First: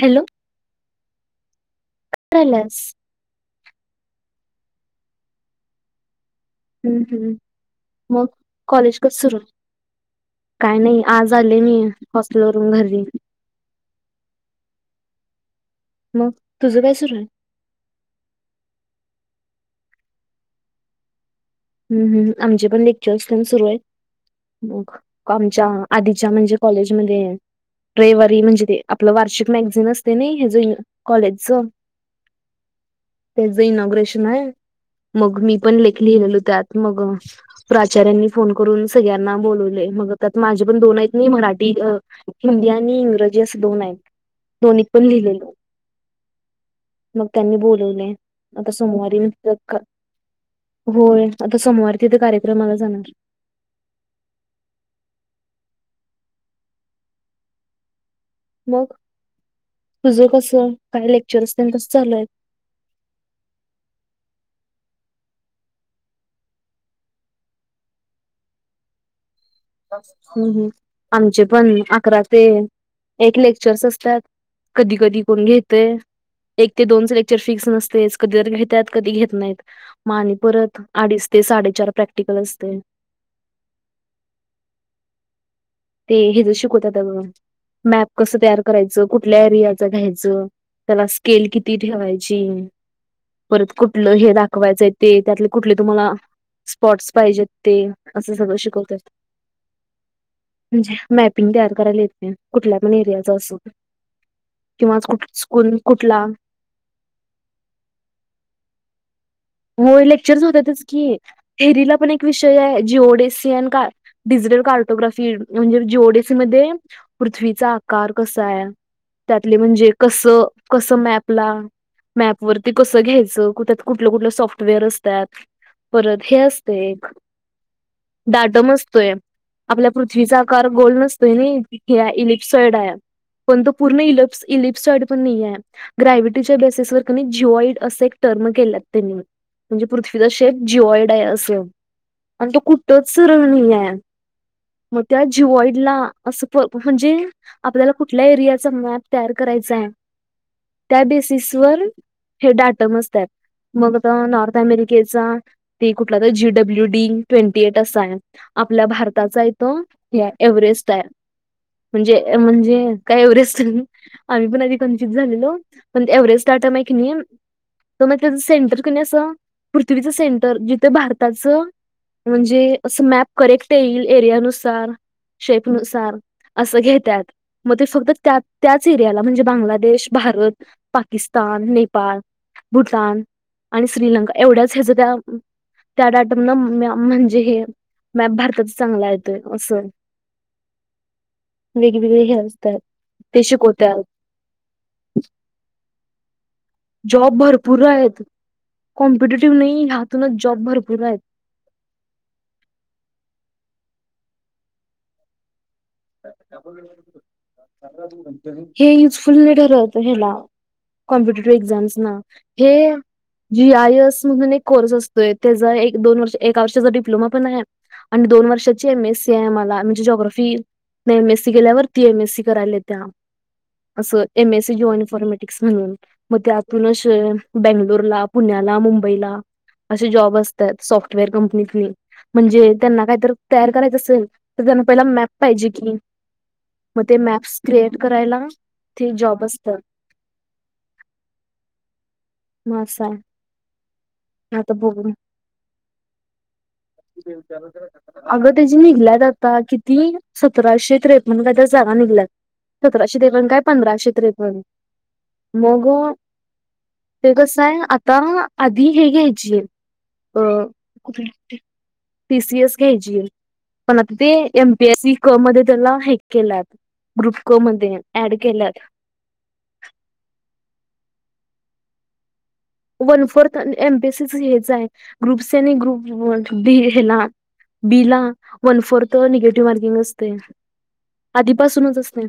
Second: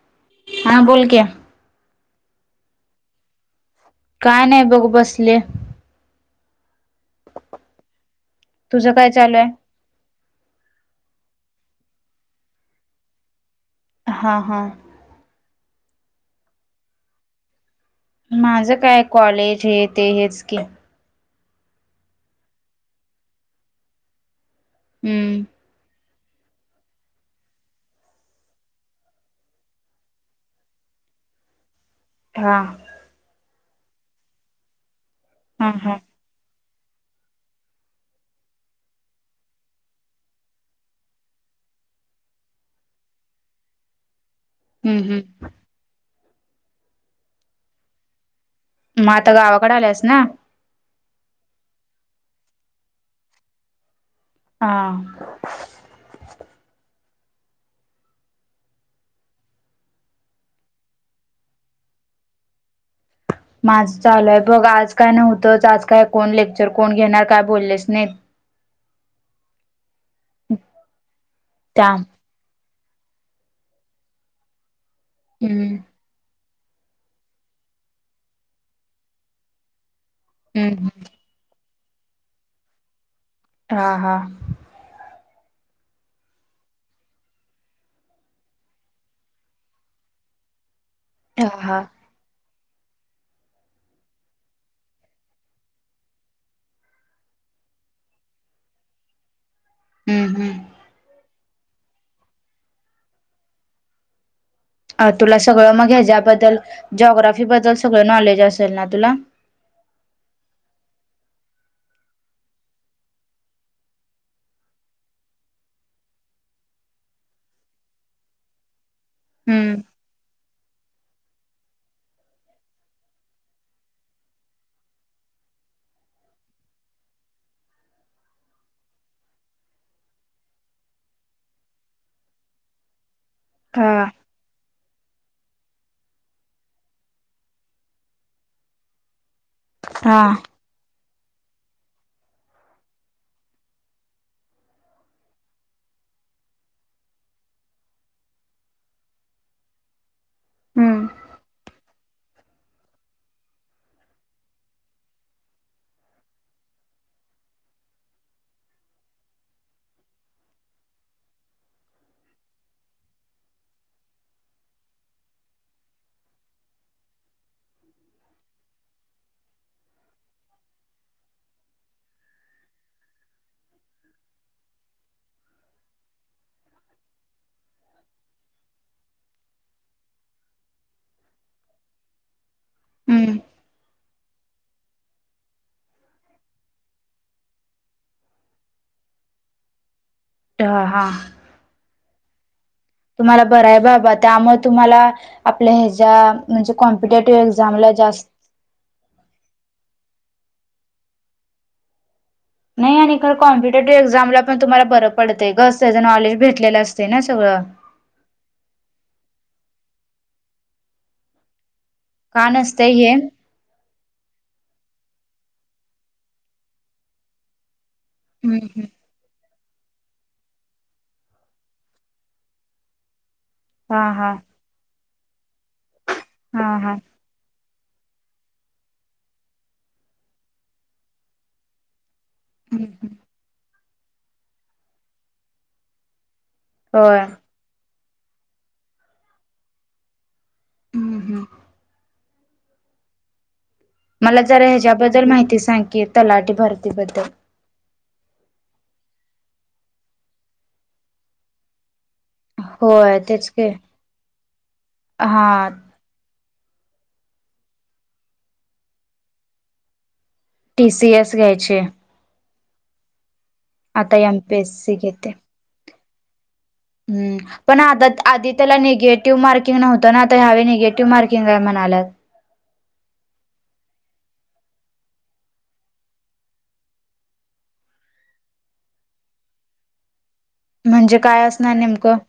Hello! हा बोल की काय कराल्यास काय नाही बघू बसलीय. हम्म हम्म मग तुझं कॉलेज काय कस सुरू चालू आहे? काय नाही. आज आले मी हॉस्टेलवरून घरी. हा हा. मग तुझं काय सुरू आहे? माझं काय कॉलेज हे ते हेच की. हम्म हम्म आमचे पण लेक्चर्स पण सुरू आहेत. हम्म आमच्या आधीच्या म्हणजे कॉलेजमध्ये रविवारी म्हणजे ते आपलं वार्षिक मॅगझिन असते नाय ह्याज कॉलेजच हा. त्याच इनॉग्रेशन आहे. मग मी हा पण हा लेख लिहिलेलो त्यात मग प्राचार्यांनी फोन करून सगळ्यांना बोलवलय मग त्यात माझे पण दोन आहेत नाही मराठी अह हिंदी आणि इंग्रजी असे दोन आहेत. दोन्हीत हम्म पण लिहिले. हम्म मग त्यांनी बोलवले आता मग सोमवारी, आता गावाकडे [unintelligible] आल्यास ना होय आता सोमवार तिथे कार्यक्रमाला जाणार हा. मग तुझं कस, पण लेक्चर्स पण कस चालू आहे? माझं चालू आहे बघ आज काय नव्हतंच आज काय कोण लेक्चर कोण घेणार काय बोललेच नाहीत हम्म आमचे पण त्या अकरा ते एक लेक्चर्स असतात कधी कधी कोण हम्म घेतय. एक ते दोनच लेक्चर फिक्स नसतेच कधीतरी घेतात कधी घेत नाहीत. म आणि परत हम्म अडीच ते साडेचार प्रॅक्टिकल असतय. हा हा ते हे जे शिकवतात म मॅप कसं तयार करायचं कुठल्या एरियाच घ्यायचं त्याला हा स्केल किती हा ठेवायची परत कुठलं हे दाखवायचं ते त्यातले कुठले तुम्हाला स्पॉट्स पाहिजेत ते असं सगळं शिकवत्यात. हम्म हम्म म्हणजे मॅपिंग तयार करायला येते कुठल्या पण एरियाच असो. किंवा अ तुला सगळं स्कूल मग कुठला ह्याच्याबद्दल जॉग्राफी बद्दल सगळं नॉलेज असेल ना तुला होय, लेक्चर होतातच की थेरीला पण एक विषय आहे जी ओ डी सी अन काळ डिजिटल कार्टोग्राफी म्हणजे जी ओ डी सी मध्ये पृथ्वीचा आकार कसा ये. त्यातले हम्म म्हणजे कस कसं मॅपला मॅप वरती कसं घ्यायचं कुठं कुठलं कुठलं सॉफ्टवेअर असत्यात परत हे असते एक डाटम असतोय. आपल्या पृथ्वीचा आकार गोल नसतोय नाई ईलिप्ससाईड पण तो पूर्ण हा ईलप्स इलिप्साॅइड पण नाहीये ग्रॅव्हीटीच्या बेसेसवर का नी जीवाॅईड अस टर्म केला त्यांनी म्हणजे हा पृथ्वीचा शेप जीवाॅईड आहे असं आणि तो कुठच सरळ नाहीये. मग त्या जिवाॅईडला असं प म्हणजे आपल्याला कुठल्या एरियाचा मॅप तयार करायचा ये. त्या हम्म बेसिस वर हे डाटा मोजत्यात मग नॉर्थ अमेरिकेचा ते कुठला तर G W D twenty eight असा आहे. आपल्या भारताचा आहेे तो एव्हरेस्ट आहे. म्हणजे म्हणजे काय एवरेस्ट आम्ही पण आधी कंचित झालेलो पण एव्हरेस्ट डाटा आहे की नाही तर मग त्याच सेंटर क नी असं पृथ्वीच सेंटर जिथं भारताचं म्हणजे असं मॅप करेक्ट येईल एरियानुसार, शेपनुसार असं घेत्यात मग ते फक्त त्या त्याच एरियाला म्हणजे बांगलादेश भारत पाकिस्तान नेपाळ भूटान हम्म आणि श्रीलंका एवढ्याच ह्याच त्या त्या डाटम न म्हणजे हे मॅप भारताचा चांगला येतोय असं दहा वेगवेगळे हे असतात. तुम्हाला ते बरं आहे शिकवत्यात बाबा त्यामुळे तुम्हाला आपल्या ह्याच्या म्हणजे जॉब कॉम्पिटेटिव्ह एक्झाम भरपूर ला आहेत. जास्त कॉम्पिटेटिव्ह नाही ह्यातूनच जॉब भरपूर आहेत. नाही आणि खर कॉम्पिटेटिव्ह एक्झामला पण तुम्हाला बर पडते ग त्याच नॉलेज भेटलेलं असते ना सगळं हे युजफुल नाही ठरत ह्याला कॉम्पिटेटिव्ह एक्झाम्स ना का नसते हे जी आय एस म्हणून एक कोर्स असतोय त्याचा एक दोन वर्ष एका वर्षाचा डिप्लोमा पण आहे. आणि दोन हम्म वर्षाची एम एस सी आहे मला म्हणजे जॉग्राफी नाही एम एस सी केल्यावर ती एम एस सी करायला येत्या हा असं हा एम एसी जॉईन फॉर्मॅटिक्स म्हणून मग हा हा त्यातूनच बेंगलोरला पुण्याला मुंबईला अशे जॉब असतात सॉफ्टवेअर कंपनी तिघ म्हणजे त्यांना काय तर तयार करायचं असेल तर त्यांना पहिला मॅप पाहिजे की. म ते होय मॅप्स क्रिएट करायला ते जॉब असतात. हम्म हम्म. म आसाय. मला जरा ह्याज्याबद्दल माहिती सांगी तलाठी भारतीबद्दल. अगं त्याची निघल्यात आता किती सतराशे त्रेपन्न काय तर जागा निघल्यात. सतराशे होय त्रेपन्न तेच काय, की पंधराशे त्रेपन्न हा मग ते कसं आय आता आधी हे घ्यायची टी सी एस घ्यायचे. पी सी एस घ्यायची पण आता ते एम पी एस सी क मध्ये त्याला हे केलाय. हम्म, पण आदा- आधी त्याला निगे टिव्ह मार्किंग नव्हत ना आता ह्या वेळी निगेटिव्ह मार्किंग आय म्हणायल्यात. One fourth M P S C च हेच आय ग्रुप सी आणि ग्रुप बी हेला बी ला वन फोरथ निगेटिव्ह मार्किंग असतंय म्हणजे काय असणार आधीपासूनच नेमकं असतंय.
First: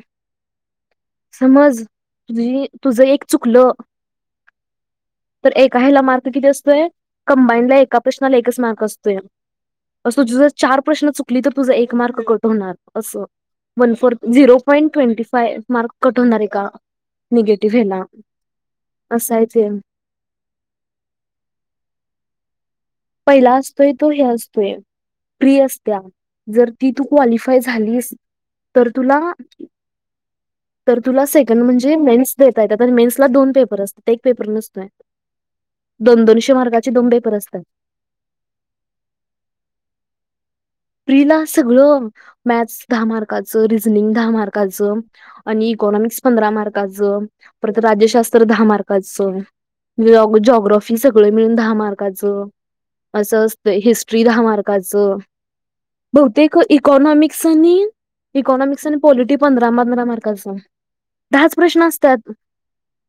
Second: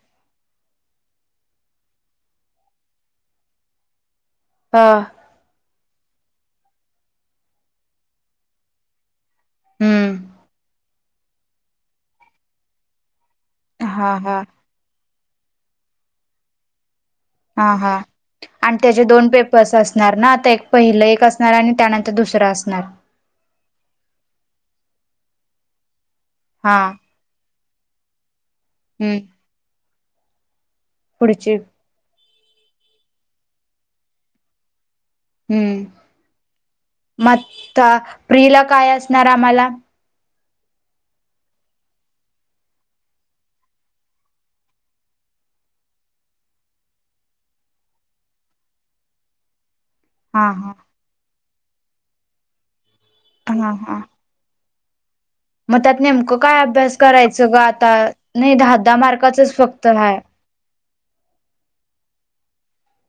समज जरी तुझं एक चुकलं. हा. तर एका ह्याला मार्क किती असतोय कम्बाईनला एका प्रश्नाला एकच मार्क असतोय. हम्म अस तुझ जर चार प्रश्न चुकली तर तुझं एक मार्क कट होणार असं. वन फोर हा हा zero point twenty five mark cut होणार एक हा हा आणि त्याचे दोन पेपर्स असायचे असत असणार ना आता एक पहिलं एक असणार आणि त्यानंतर दुसरं असणार? पहिला असतोय तो हे असतोय प्रि असत्या जर हा ती तू क्वालिफाय झालीस तर हम्म तुला तर तुला पुढची सेकंड म्हणजे मेन्स देता येत मेन्सला दोन पेपर असतात एक पेपर नसतो. हम्म दोन- दोनशे मार्गाचे दोन पेपर असत्यात. प्रि ला काय असणार आम्हाला? प्रि ला सगळं मॅथस दहा, मार्काचं रिझनिंग दहा मार्काचं आणि इकॉनॉमिक्स पंधरा मार्काचं, परत राज्यशास्त्र दहा मार्काचं हा हा जॉग्राफी सगळ मिळून दहा मार्काचं असं असत. हा हा हिस्ट्री दहा मार्क कच. मग त्यात नेमकं बहुतेक काय अभ्यास इकॉनॉमिक्स करायचं ग आणि आता नाही दहा इकॉनॉमिक्स आणि दहा पॉलिटी मार्काचच पंधरा फक्त पंधरा हाय. मार्काचा. दहाच प्रश्न असत्यात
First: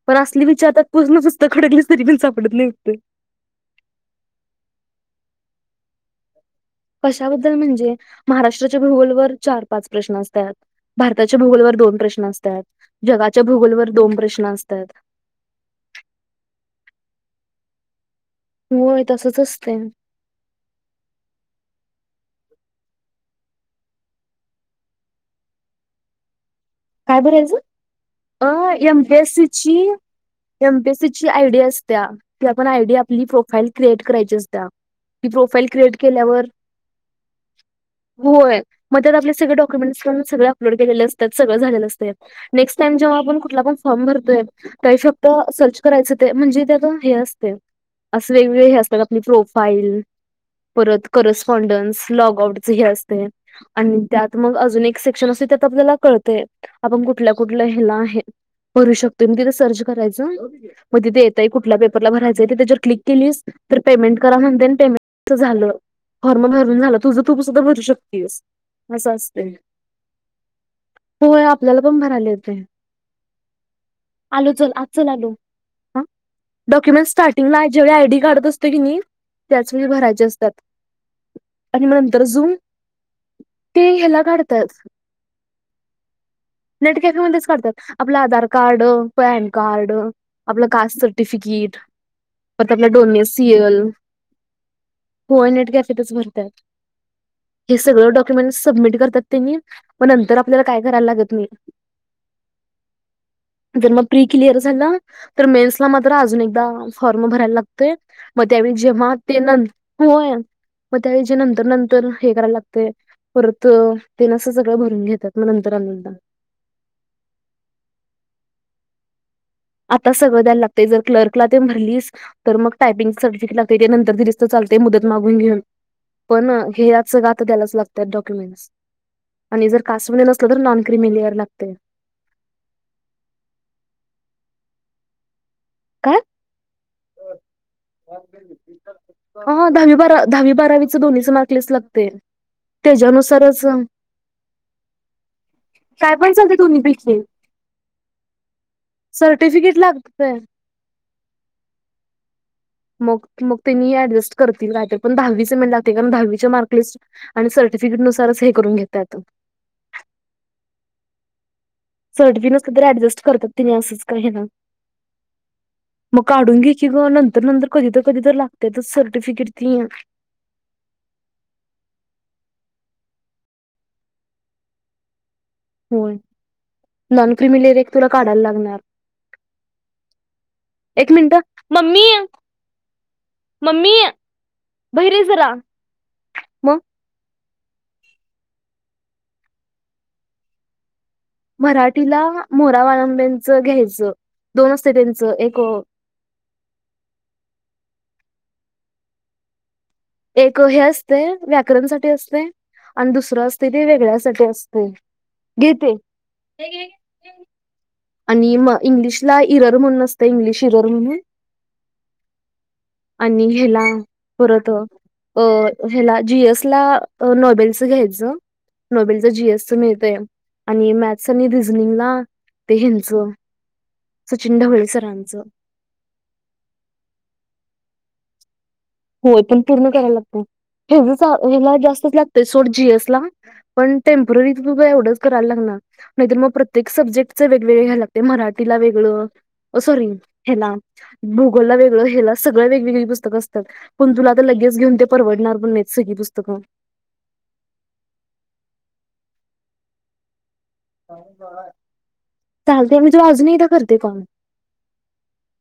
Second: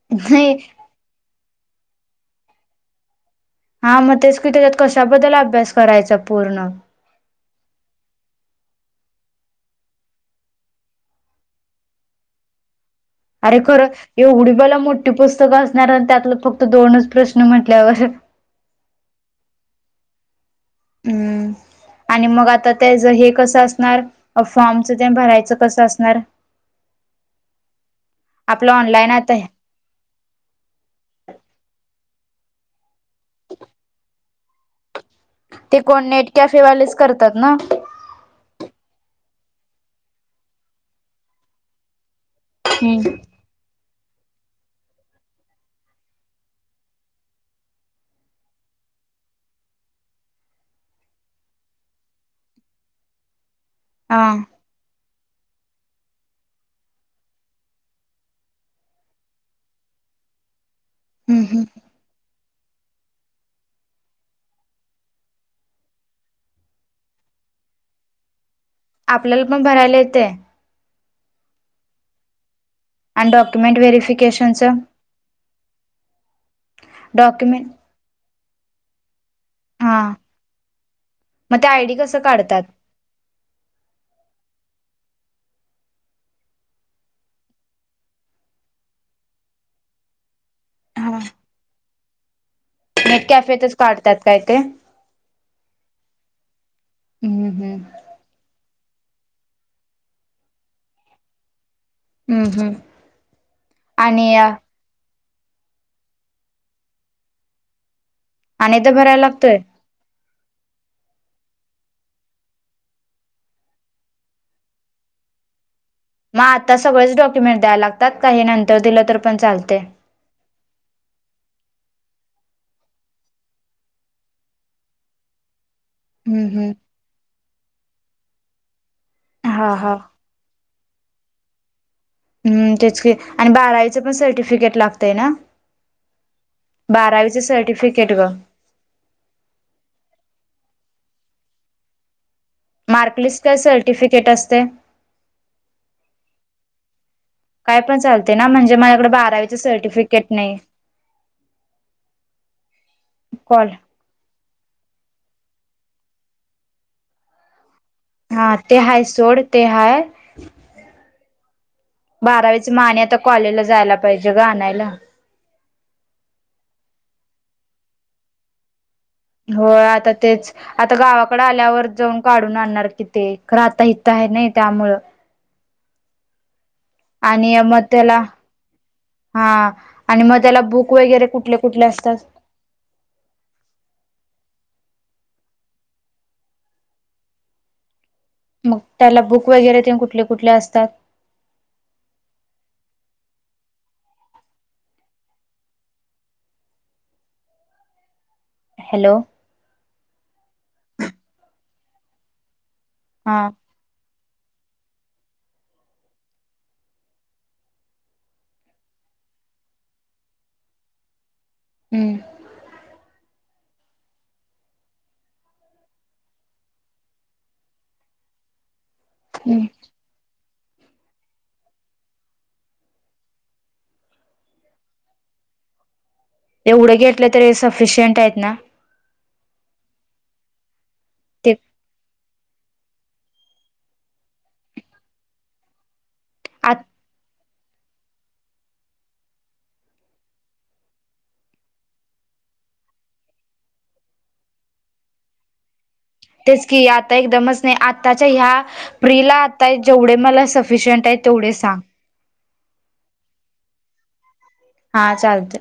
पण असली नाही विचारतात पूसण पुस्त खडकलीस तरी पण सापडत नाय उत्तर. हा म तेच की त्याच्यात कशाबद्दल अभ्यास करायचा पूर्ण? कशाबद्दल म्हणजे महाराष्ट्राच्या भूगोल वर चार पाच प्रश्न असत्यात. भारताच्या भूगोलवर दोन प्रश्न असत्यात. अरे खरं एवढी बल मोठी पुस्तकं असणार आणि त्यातलं फक्त दोनच प्रश्न म्हटल्यावर व्हय तसच असतंय. हम्म, आणि मग आता त्याच हे कसं असणार अ फॉर्मच ते भरायचं कसं असणार? काय भरायचं? अ आपलं एम ऑनलाईन पी एस आता सी ची एम पी एस सी ची आयडी असत्या ती आपण आयडी आपली प्रोफाईल क्रिएट करायची असतिया. ते कोण नेट कॅफेवालेच करतात ना? होय म त्यात आपले सगळे डॉक्युमेंट् सगळे अपलोड केलेले असत्यात सगळं झालेलं असतंय. नेक्स्ट टाईम हम्म. जेव्हा आपण कुठला पण फॉर्म भरतोय, [unintelligible] सर्च करायचं ते, म्हणजे त्यात हे असते. असं वेगवेगळे हे असतात आपली प्रोफाईल परत करस्पॉन्डन्स, लॉग आउटचही असतंय आणि हा त्यात मग अजून एक सेक्शन असते. त्यात मग आपल्याला कळतं ते. आपण कुठल्या, कुठल्या ह्याला हे भरू शकतो. मग तिथे सर्च करायचं. मग तिथं हम्म येतयं, हम्म. कुठल्या पेपरला भराय त्याच्या क्लिक केली तर पेमेंट करा म्हणते, पेमेंट झालं फॉर्म भरून झालं. तुझं तू सुद्धा भरू शकतेस. आपल्याला पण भरायला येते. होय आपल्याला पण भराले येतंय. आणि डॉक्युमेंट [inaudible] आलो व्हेरिफिकेशनच चल, आत चल आलो. हा डॉक्युमेंटस स्टार्टिंगला डॉक्युमेंट ज्यावेळी आयडी कार्ड असतो की नाही, त्याच वेळी हा भरायचे असतात. मग ते आणि आयडी कसं नंतर झूम काढतात? ते ह्याला काढतात नेट कॅफे मध्येच काढतात. आपलं आधार, कार्ड पॅन कार्ड आपलं कास्ट सर्टिफिकेट, परत आपला नेट कॅफेतच डोमेसीएल. काढतात काय ते होय नेट कॅफेतच भरतात. हम्म हम्म. हे सगळं डॉ क्युमेंट सबमिट करतात त्यांनी. मग नंतर आपल्याला काय करायला लागत नाही. हम्म हम्म [inaudible] ज्यानं प्री आणि क्लिअर झालं तर मेन्सला मात्र अजून एकदा फॉर्म भरायला लागतोय, मग त्यावेळी आणि एकदा जेव्हा भरायला ते लागतोय नंत होय. मग त्यावेळी जे नंतर नंतर हे करायला लागतंय. परत तेन असं सगळं भरून घेतात मग नंतर अजून एकदा. मग आता सगळेच डॉक्युमेंट द्यायला लागतात का, नंतर दिलं तरी पण चालते? आता सगळं द्यायला लागतंय. जर क्लर्कला तु भरलीस तर मग टायपिंग सर्टिफिकेट ते काय नंतर दिले तरीस चालते, मुदत मागून घेऊन. हम्म पण हम्म. हे आत सगळेच द्यायला लागता डॉक्युमेंटस. आणि हा जर हा कास्ट मध्ये नसली तर नॉन क्रीमीलियर लागते. हम्म तेच की आणि बारावीचे पण सर्टिफिकेट लागतंय ना. काय? बारावीचे सर्टिफिकेट गं. हो दहावी, बारावी, दहावी बारावीचं दोन्हीच मार्कलेस लागतंय. मार्कलिस्ट काय सर्टिफिकेट असतंय. काय पण सांगते, तुम्ही भिक काय पण चालते ना, म्हणजे माझ्याकडे बारावीच सर्टिफिकेट नाही. [inaudible] मग, मग कॉल तेनी ऍडजस्ट करतील माहिते. कारण दहावीचं मेन लागते, दहावीचा मार्कलीस्ट आणि सर्टिफिकेट नस हा ते हाय सोड, ते हाय. सर्टिफिकेट बारावीच नसलं म तर आणि आता ऍडजस्ट करतात, कॉलेजला जायला मानसच काय हे पाहिजे ग नाय. आणायला. मग काढून घ्यायची गं. नंतर, नंतर कधी तर कधी तर लाग सर्टिफि होय आता तेच आता गावाकडे आल्यावर, जाऊन काढून आणणार कि ते. खंर आता इथे आहे ना त्यामुळं. होय. नॉन आणि क्रिमीलेयर मग एक तुला त्याला काढायला लागणार. हा. आणि मग त्याला बुक एक वगैरे मिनिट कुठले, कुठले मम्मी असतात? मम्मी. भैयर ये जरा. मग मग त्याला बुक वगैरे तेन, कुठले कुठले असतात? मराठीला मोरा वाळंब्यांचं घ्यायचं. दोन असते त्यांचं. एक हॅलो. एक हे असतय, व्याकरण साठी असते. आणि दुसरं हा असते ते वेगळ्यासाठी असतय. घेते. आणि म इंग्लिशला, इरर म्हणून असतय. इंग्लिश इरर म्हणून. हम्म. आणि हे्ला, परत अ ह्याला जी एस ला, नॉबेल्सच घ्यायचं. नॉबेल्स जी एस च मिळतय. आणि मॅथ आणि रिनिंगला ते हेनच सचिन ढवळे सरांचं. एवढं घेतलं तरी सफिशियंट आहेत ना. होय पण पूर्ण करायला लागतय. हेवढच ते हेला जास्तच लागतय. सोड जी एस ला. पण टेम्पररी एवढंच करायला लागणार. नाही तर मग आ प्रत्येक सब्जेक्ट च वेगवेगळ घ्यायला लागते. मराठीला वेगळं ओ सॉरी हेला. गुगलला वेगळं. हेला सगळं वेगवेगळी पुस्तकं अस तात. पण तुला तर लगेच घेऊन ते परवडणार पण नाही. सगळी पुस् तेच की, आता एकदमच नाही. आताच्या ह्या प्रिला आता जेवढे मला स अफिशयट आहे तेवढे सांग? चालतेय मी अजून एकदा करते कोम. हा चालते.